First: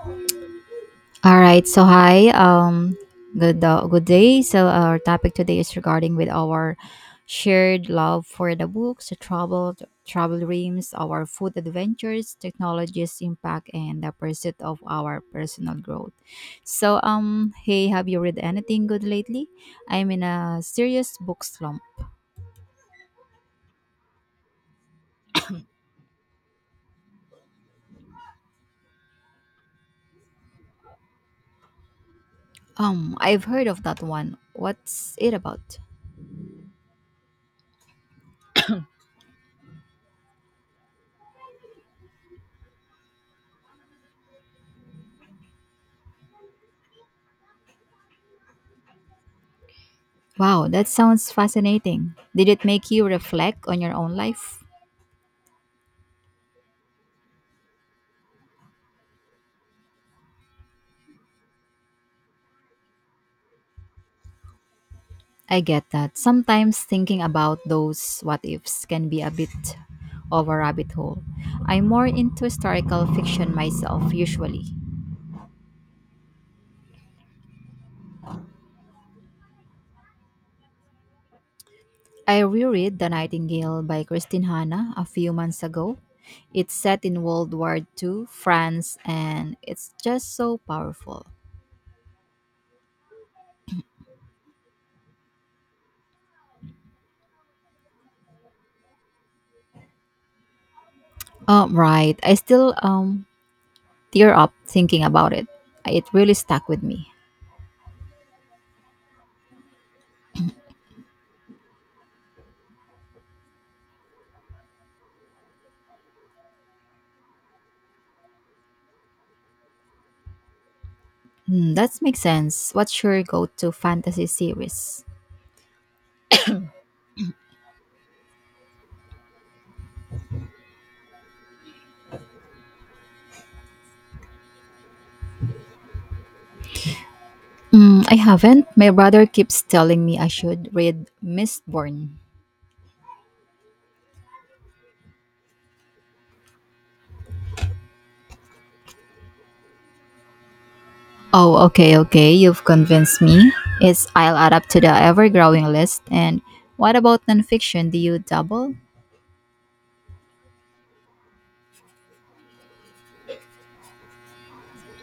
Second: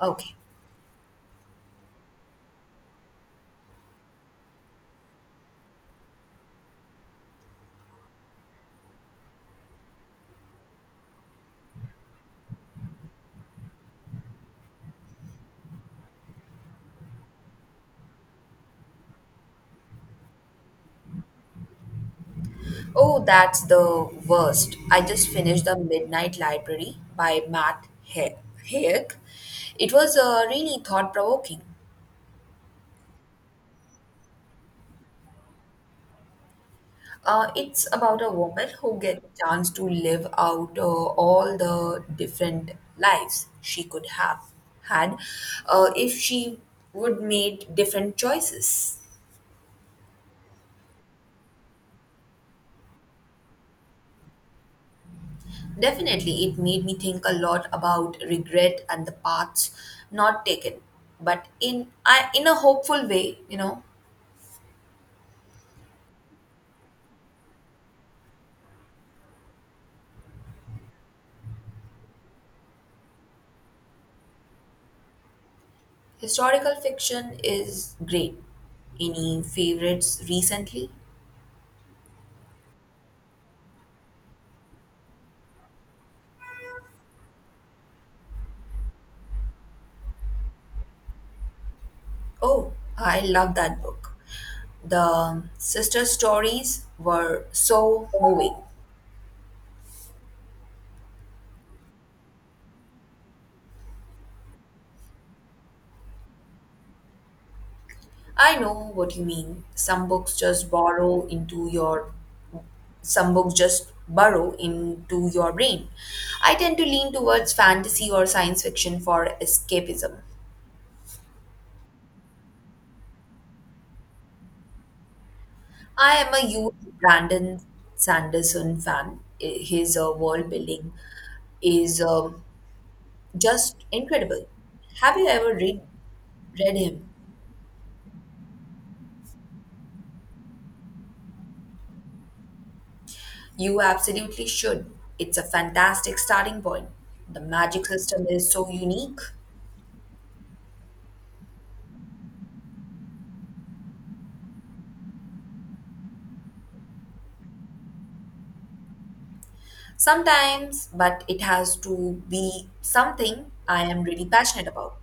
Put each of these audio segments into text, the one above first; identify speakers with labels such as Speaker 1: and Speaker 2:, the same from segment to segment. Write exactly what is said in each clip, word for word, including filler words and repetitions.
Speaker 1: Okay.
Speaker 2: All right. So hi. Um. Good. Uh, good day. So our topic today is regarding with our shared love for the books, the travel, travel dreams, our food adventures, technology's impact, and the pursuit of our personal growth. So um. Hey, have you read anything good lately? I'm in a serious book slump.
Speaker 1: Oh, that's the worst. I just finished The Midnight Library by Matt He- Haig. It was uh, really thought provoking.
Speaker 2: Um. I've heard of that one. What's it about?
Speaker 1: Uh, it's about a woman who gets a chance to live out uh, all the different lives she could have had uh, if she would made different choices.
Speaker 2: Wow, that sounds fascinating. Did it make you reflect on your own life?
Speaker 1: Definitely, it made me think a lot about regret and the paths not taken, but in I, in a hopeful way, you know.
Speaker 2: I get that. Sometimes thinking about those what ifs can be a bit of a rabbit hole. I'm more into historical fiction myself, usually.
Speaker 1: Historical fiction is great. Any favorites recently?
Speaker 2: I reread The Nightingale by Christine Hanna a few months ago. It's set in World War two, France, and it's just so powerful.
Speaker 1: Oh, I love that book. The sister stories were so moving.
Speaker 2: Oh, right. I still um tear up thinking about it. It really stuck with me.
Speaker 1: I know what you mean. Some books just borrow into your some books just burrow into your brain. I tend to lean towards fantasy or science fiction for escapism.
Speaker 2: Hmm, that makes sense. What's your go to fantasy series?
Speaker 1: I am a huge Brandon Sanderson fan. I- His uh, world building is um just incredible. Have you ever read, read him?
Speaker 2: Mm, I haven't. My brother keeps telling me I should read Mistborn.
Speaker 1: You absolutely should. It's a fantastic starting point. The magic system is so unique
Speaker 2: Oh, okay, okay. You've convinced me. It's I'll add up to the ever-growing list. And what about nonfiction? Do you double?
Speaker 1: sometimes, but it has to be something I am really passionate about.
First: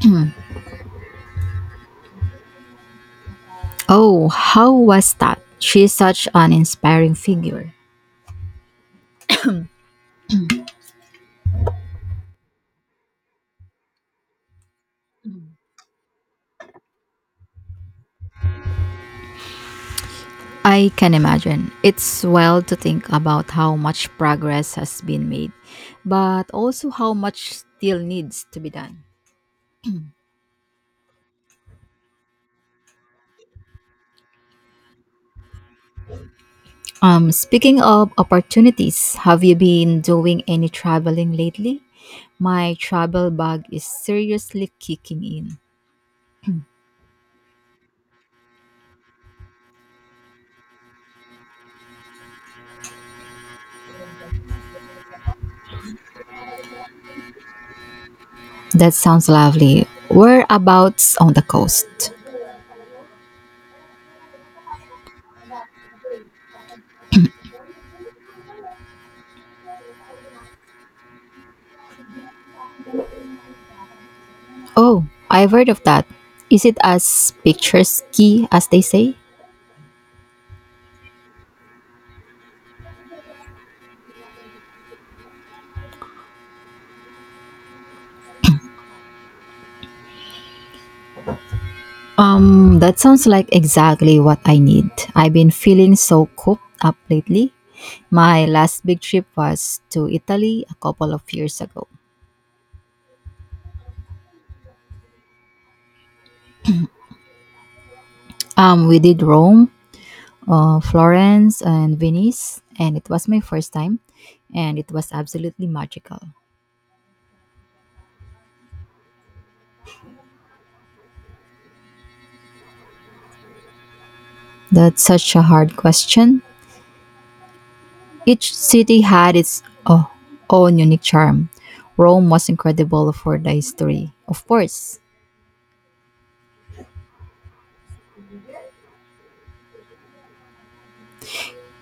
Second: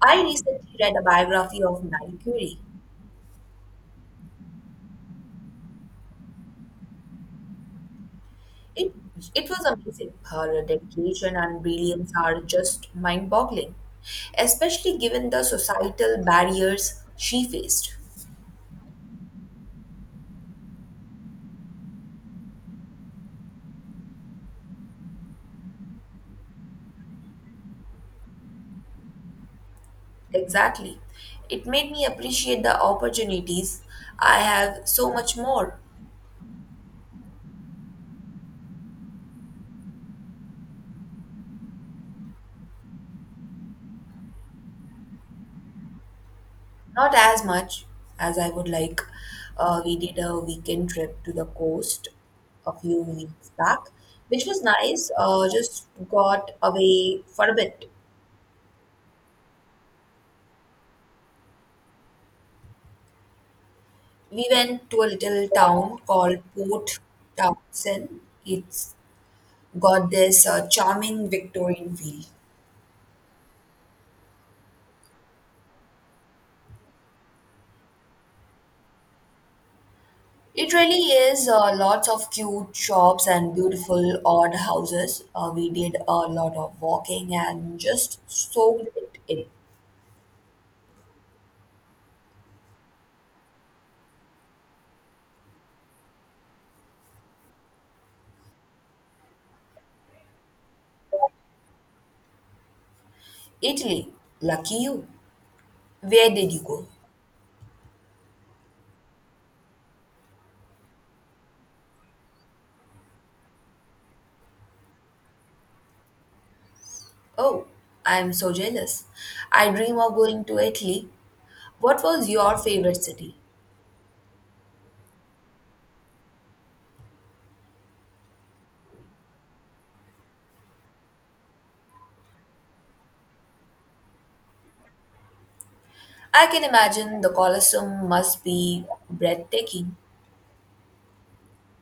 Speaker 1: I recently read a biography of Marie Curie.
Speaker 2: Oh, how was that? She's such an inspiring figure.
Speaker 1: It, it was amazing. Her dedication and brilliance are just mind boggling, especially given the societal barriers she faced.
Speaker 2: I can imagine. It's well to think about how much progress has been made, but also how much still needs to be done.
Speaker 1: Exactly. It made me appreciate the opportunities I have so much more.
Speaker 2: Um, speaking of opportunities, have you been doing any traveling lately? My travel bug is seriously kicking in.
Speaker 1: Not as much as I would like. Uh, we did a weekend trip to the coast a few weeks back, which was nice. Uh, just got away for a bit.
Speaker 2: That sounds lovely. Whereabouts on the coast?
Speaker 1: We went to a little town called Port Townsend. It's got this uh, charming Victorian feel.
Speaker 2: Oh, I've heard of that. Is it as picturesque as they say?
Speaker 1: It really is, uh, lots of cute shops and beautiful odd houses. Uh, we did a lot of walking and just soaked it in.
Speaker 2: Um, that sounds like exactly what I need. I've been feeling so cooped up lately. My last big trip was to Italy a couple of years ago.
Speaker 1: Italy. Lucky you. Where did you go?
Speaker 2: Um, we did Rome, uh, Florence and Venice, and it was my first time, and it was absolutely magical.
Speaker 1: Oh, I'm so jealous. I dream of going to Italy. What was your favorite city?
Speaker 2: That's such a hard question. Each city had its oh, own unique charm. Rome was incredible for the history, of course.
Speaker 1: I can imagine the Colosseum must be breathtaking.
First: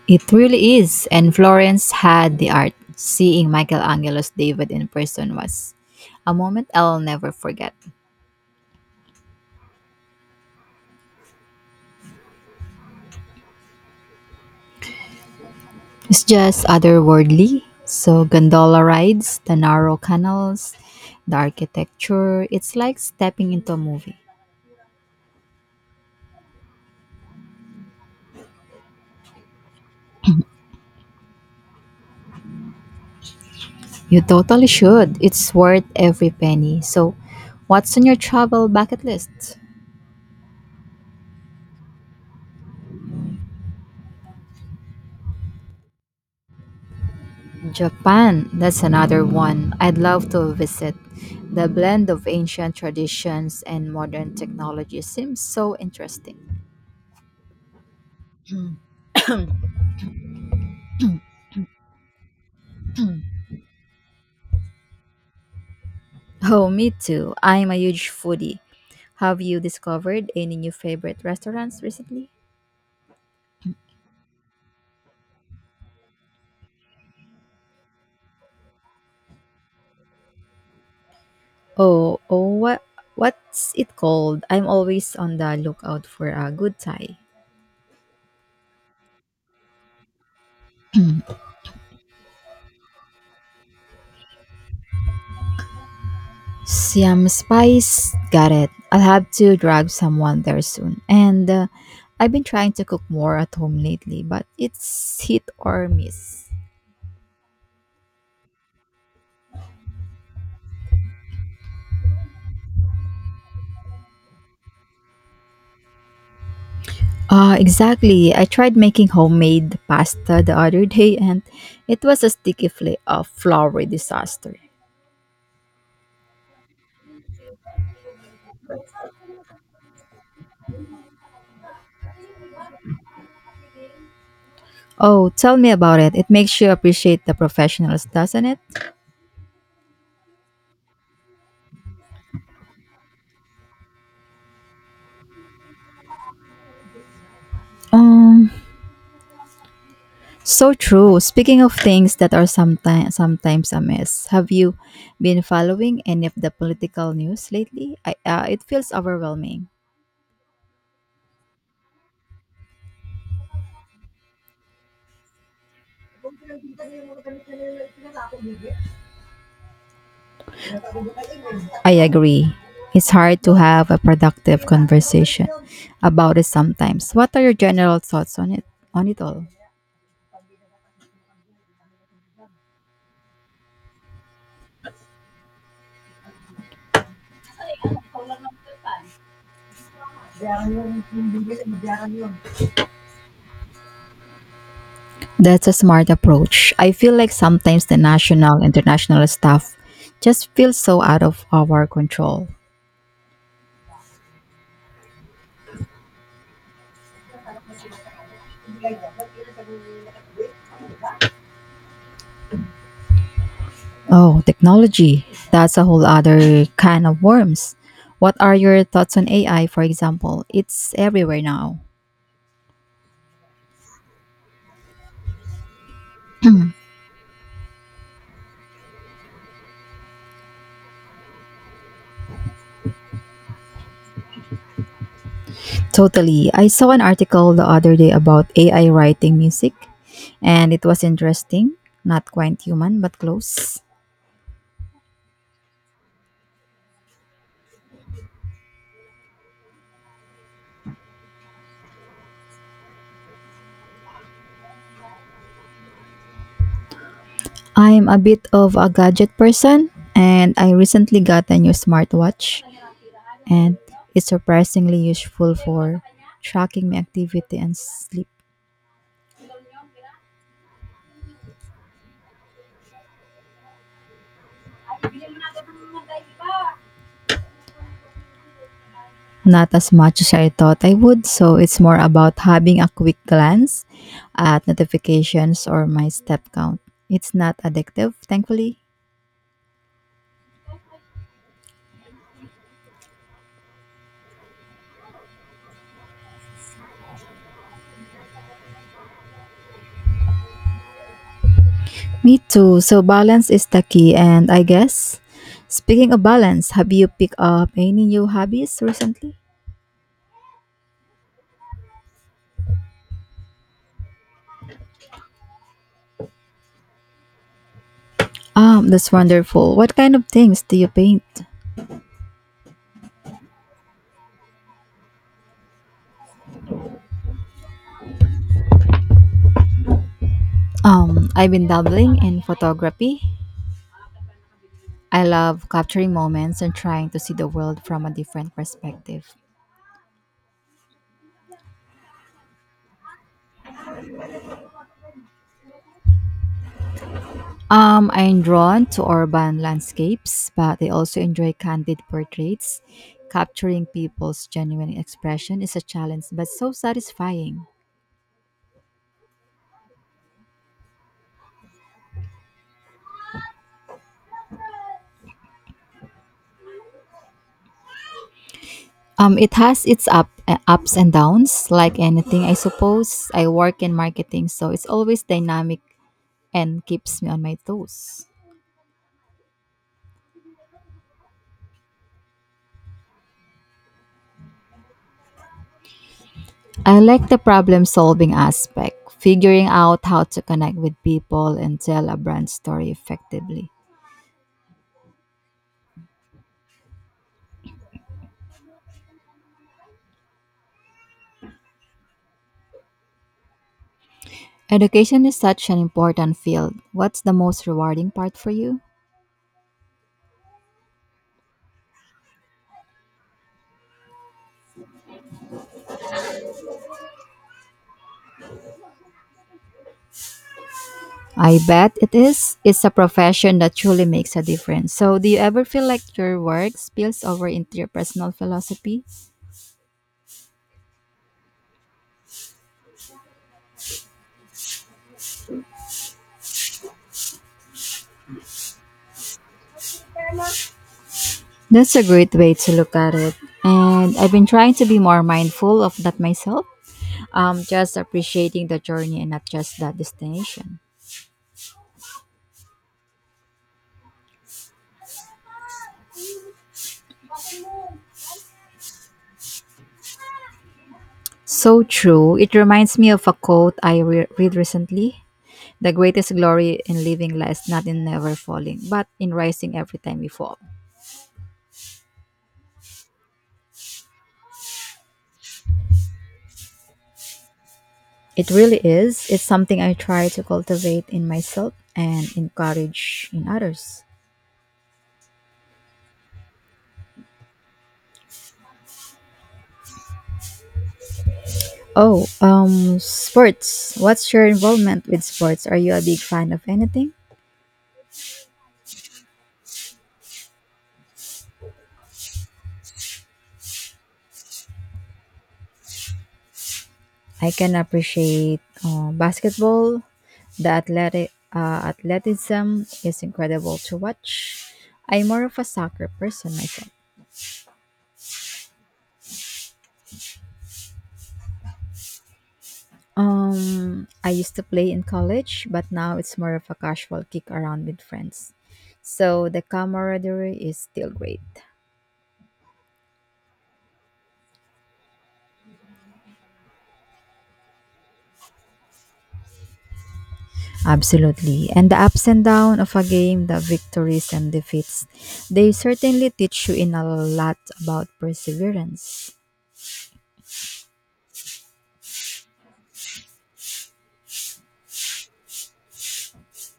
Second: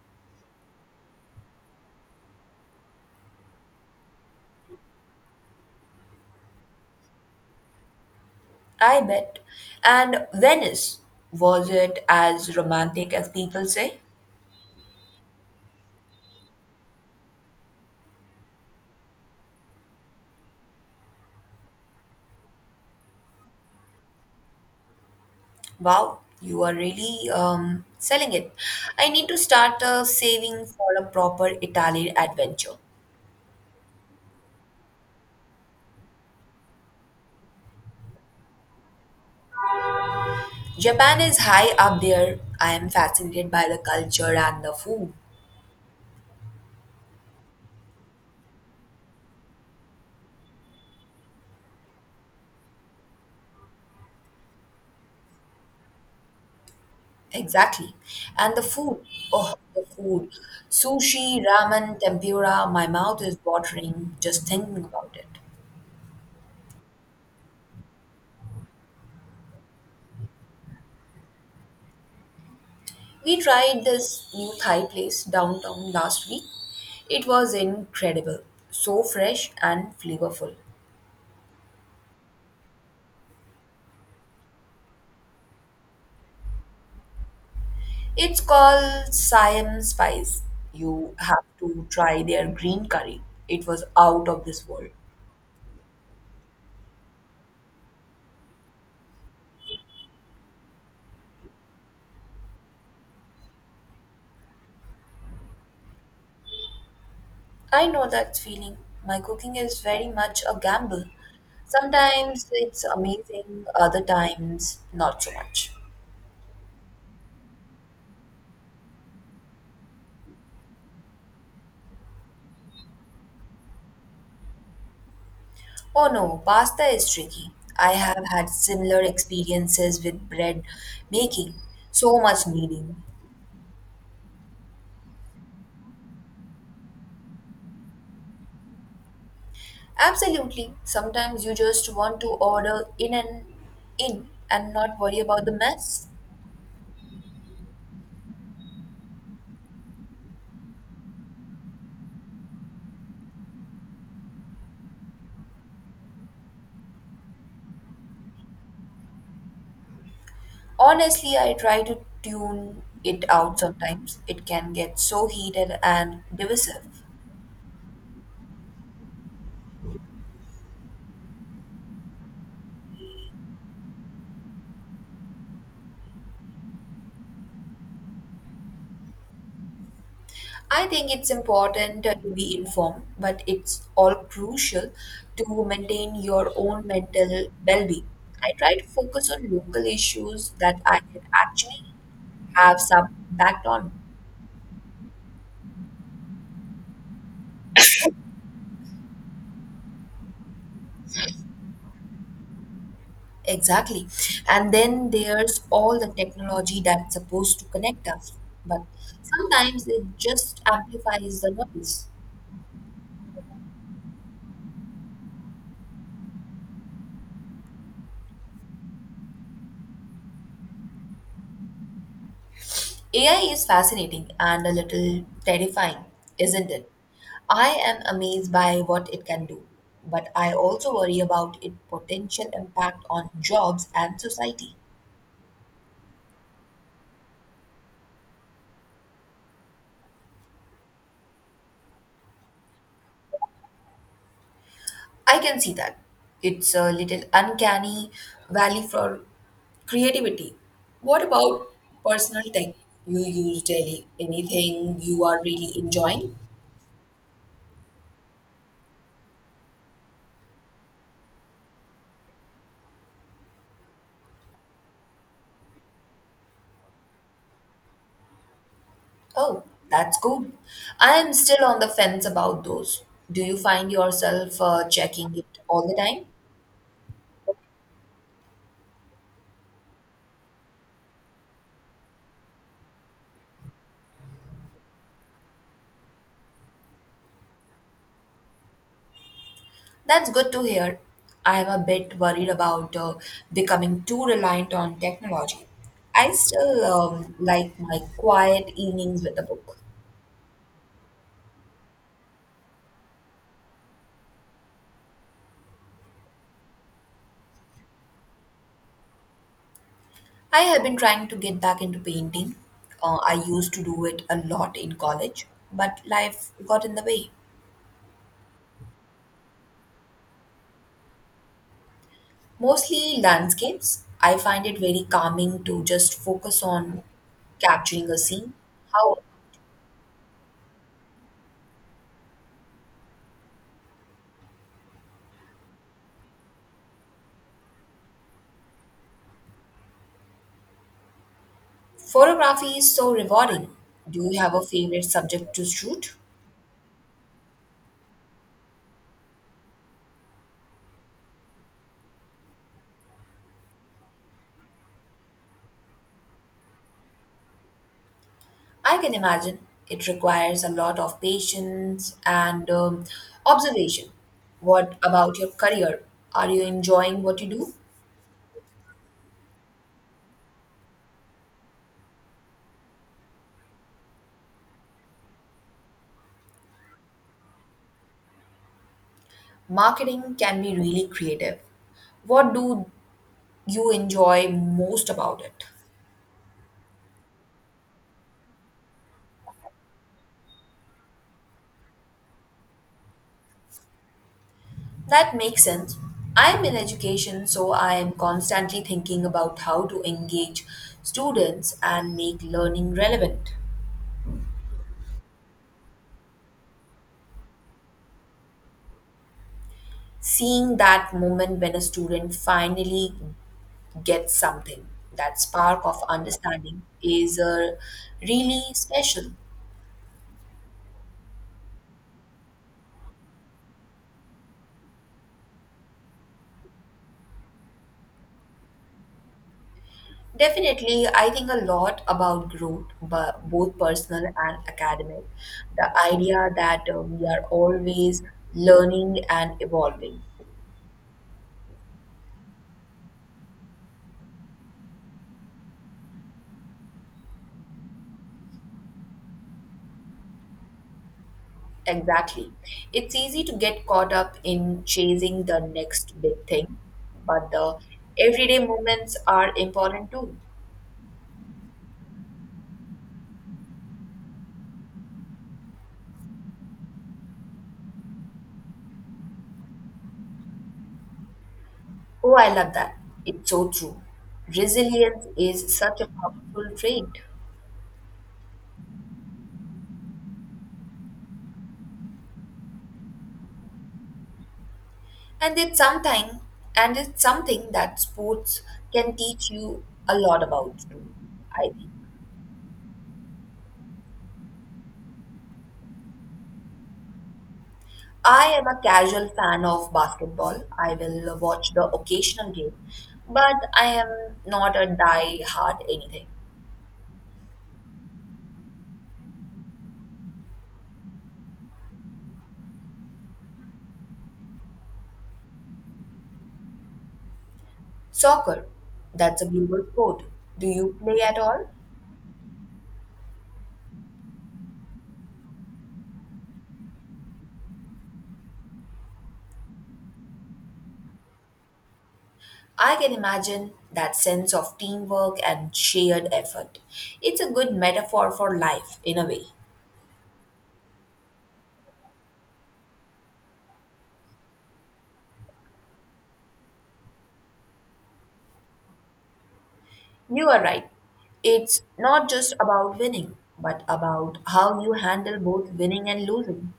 Speaker 2: It really is, and Florence had the art. Seeing Michelangelo's David in person was a moment I'll never forget.
Speaker 1: I bet. And Venice, was it as romantic as people say?
Speaker 2: It's just otherworldly. So gondola rides, the narrow canals, the architecture, it's like stepping into a movie.
Speaker 1: Wow, you are really um, selling it. I need to start uh, saving for a proper Italian adventure.
Speaker 2: You totally should. It's worth every penny. So, what's on your travel bucket list?
Speaker 1: Japan is high up there. I am fascinated by the culture and the food.
Speaker 2: Japan, that's another one I'd love to visit. The blend of ancient traditions and modern technology seems so interesting.
Speaker 1: Exactly. And the food. Oh, the food. Sushi, ramen, tempura. My mouth is watering just thinking about it.
Speaker 2: Oh, me too. I'm a huge foodie. Have you discovered any new favorite restaurants recently?
Speaker 1: We tried this new Thai place downtown last week. It was incredible, so fresh and flavorful.
Speaker 2: Oh, oh, what what's it called? I'm always on the lookout for a good Thai.
Speaker 1: It's called Siam Spice. You have to try their green curry. It was out of this world.
Speaker 2: Siam spice, got it. I'll have to drag someone there soon. And uh, I've been trying to cook more at home lately, but it's hit or miss.
Speaker 1: I know that feeling. My cooking is very much a gamble. Sometimes it's amazing, other times not so much.
Speaker 2: Uh, exactly. I tried making homemade pasta the other day and it was a sticky fla- uh, flour disaster.
Speaker 1: Oh no, pasta is tricky. I have had similar experiences with bread making. So much kneading.
Speaker 2: Oh, tell me about it. It makes you appreciate the professionals, doesn't it?
Speaker 1: Absolutely. Sometimes you just want to order in and in and not worry about the mess.
Speaker 2: Um, So true. Speaking of things that are sometimes sometimes a mess, have you been following any of the political news lately? I, uh, it feels overwhelming.
Speaker 1: Honestly, I try to tune it out sometimes. It can get so heated and divisive.
Speaker 2: I agree. It's hard to have a productive conversation about it sometimes. What are your general thoughts on it? On it all.
Speaker 1: I think it's important to be informed, but it's all crucial to maintain your own mental well being. I try to focus on local issues that I can actually have some impact on.
Speaker 2: That's a smart approach. I feel like sometimes the national, international stuff just feels so out of our control.
Speaker 1: Exactly. And then there's all the technology that's supposed to connect us, but sometimes it just amplifies the noise.
Speaker 2: Oh, technology. That's a whole other kind of worms. What are your thoughts on A I, for example? It's everywhere now.
Speaker 1: A I is fascinating and a little terrifying, isn't it? I am amazed by what it can do, but I also worry about its potential impact on jobs and society.
Speaker 2: Totally. I saw an article the other day about A I writing music, and it was interesting. Not quite human, but close.
Speaker 1: I can see that. It's a little uncanny valley for creativity. What about personal tech you use daily? Anything you are really enjoying?
Speaker 2: I'm a bit of a gadget person, and I recently got a new smartwatch, and it's surprisingly useful for tracking my activity and sleep.
Speaker 1: Oh, that's good. I am still on the fence about those. Do you find yourself uh, checking it all the time?
Speaker 2: Not as much as I thought I would, so it's more about having a quick glance at notifications or my step count. It's not addictive, thankfully.
Speaker 1: That's good to hear. I am a bit worried about uh, becoming too reliant on technology. I still um, like my quiet evenings with a book.
Speaker 2: Me too. So balance is the key, and I guess speaking of balance, have you picked up any new hobbies recently?
Speaker 1: I have been trying to get back into painting. Uh, I used to do it a lot in college, but life got in the way.
Speaker 2: Um, that's wonderful. What kind of things do you paint?
Speaker 1: Mostly landscapes. I find it very calming to just focus on capturing a scene. How
Speaker 2: Um, I've been dabbling in photography. I love capturing moments and trying to see the world from a different perspective.
Speaker 1: photography is so rewarding. Do you have a favorite subject to shoot?
Speaker 2: Um, I'm drawn to urban landscapes, but I also enjoy candid portraits. Capturing people's genuine expression is a challenge, but so satisfying.
Speaker 1: I can imagine it requires a lot of patience and um, observation. What about your career? Are you enjoying what you do?
Speaker 2: Um, it has its up, uh, ups and downs, like anything, I suppose. I work in marketing, so it's always dynamic and keeps me on my toes.
Speaker 1: Marketing can be really creative. What do you enjoy most about it?
Speaker 2: I like the problem solving aspect, figuring out how to connect with people and tell a brand story effectively.
Speaker 1: That makes sense. I'm in education, so I am constantly thinking about how to engage students and make learning relevant.
Speaker 2: Education is such an important field. What's the most rewarding part for you?
Speaker 1: Seeing that moment when a student finally gets something, that spark of understanding, is uh, really special.
Speaker 2: I bet it is. It's a profession that truly makes a difference. So, do you ever feel like your work spills over into your personal philosophy?
Speaker 1: Definitely, I think a lot about growth, but both personal and academic. The idea that uh, we are always learning and evolving.
Speaker 2: That's a great way to look at it. And I've been trying to be more mindful of that myself. Um, just appreciating the journey and not just the destination.
Speaker 1: Exactly. It's easy to get caught up in chasing the next big thing, but the everyday moments are important too.
Speaker 2: So true. It reminds me of a quote I re- read recently. The greatest glory in living lies not in never falling, but in rising every time we fall.
Speaker 1: Oh, I love that. It's so true. Resilience is such a powerful trait.
Speaker 2: It really is. It's something I try to cultivate in myself and encourage in others.
Speaker 1: And it's something and it's something that sports can teach you a lot about too, I think.
Speaker 2: Oh, um, sports. What's your involvement with sports? Are you a big fan of anything?
Speaker 1: I am a casual fan of basketball. I will watch the occasional game, but I am not a die hard anything.
Speaker 2: I can appreciate uh, basketball. The athletic uh, athleticism is incredible to watch. I'm more of a soccer person myself.
Speaker 1: Soccer, that's a global sport. Do you play at all?
Speaker 2: Um, I used to play in college, but now it's more of a casual kick around with friends. So the camaraderie is still great.
Speaker 1: I can imagine that sense of teamwork and shared effort. It's a good metaphor for life, in a way.
Speaker 2: Absolutely. And the ups and downs of a game, the victories and defeats, they certainly teach you in a lot about perseverance.
Speaker 1: You are right. It's not just about winning, but about how you handle both winning and losing.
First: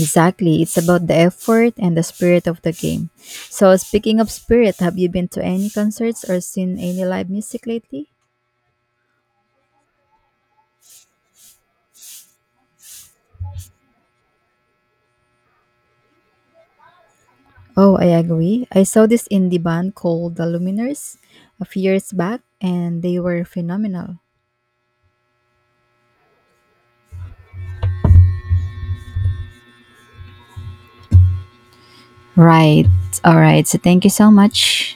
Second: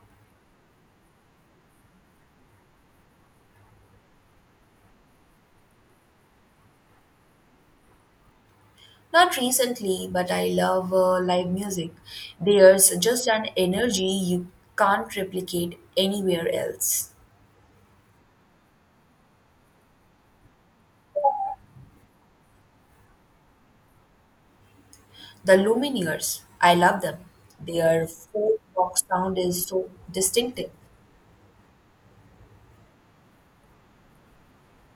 Speaker 2: Exactly. It's about the effort and the spirit of the game. So speaking of spirit, have you been to any concerts or seen any live music lately?
Speaker 1: Not recently, but I love uh, live music. There's just an energy you can't replicate anywhere else.
Speaker 2: Oh, I agree. I saw this indie band called The Luminers a few years back, and they were phenomenal.
Speaker 1: The Lumineers, I love them. Their folk rock sound is so distinctive.
Speaker 2: Right. All right. So thank you so much.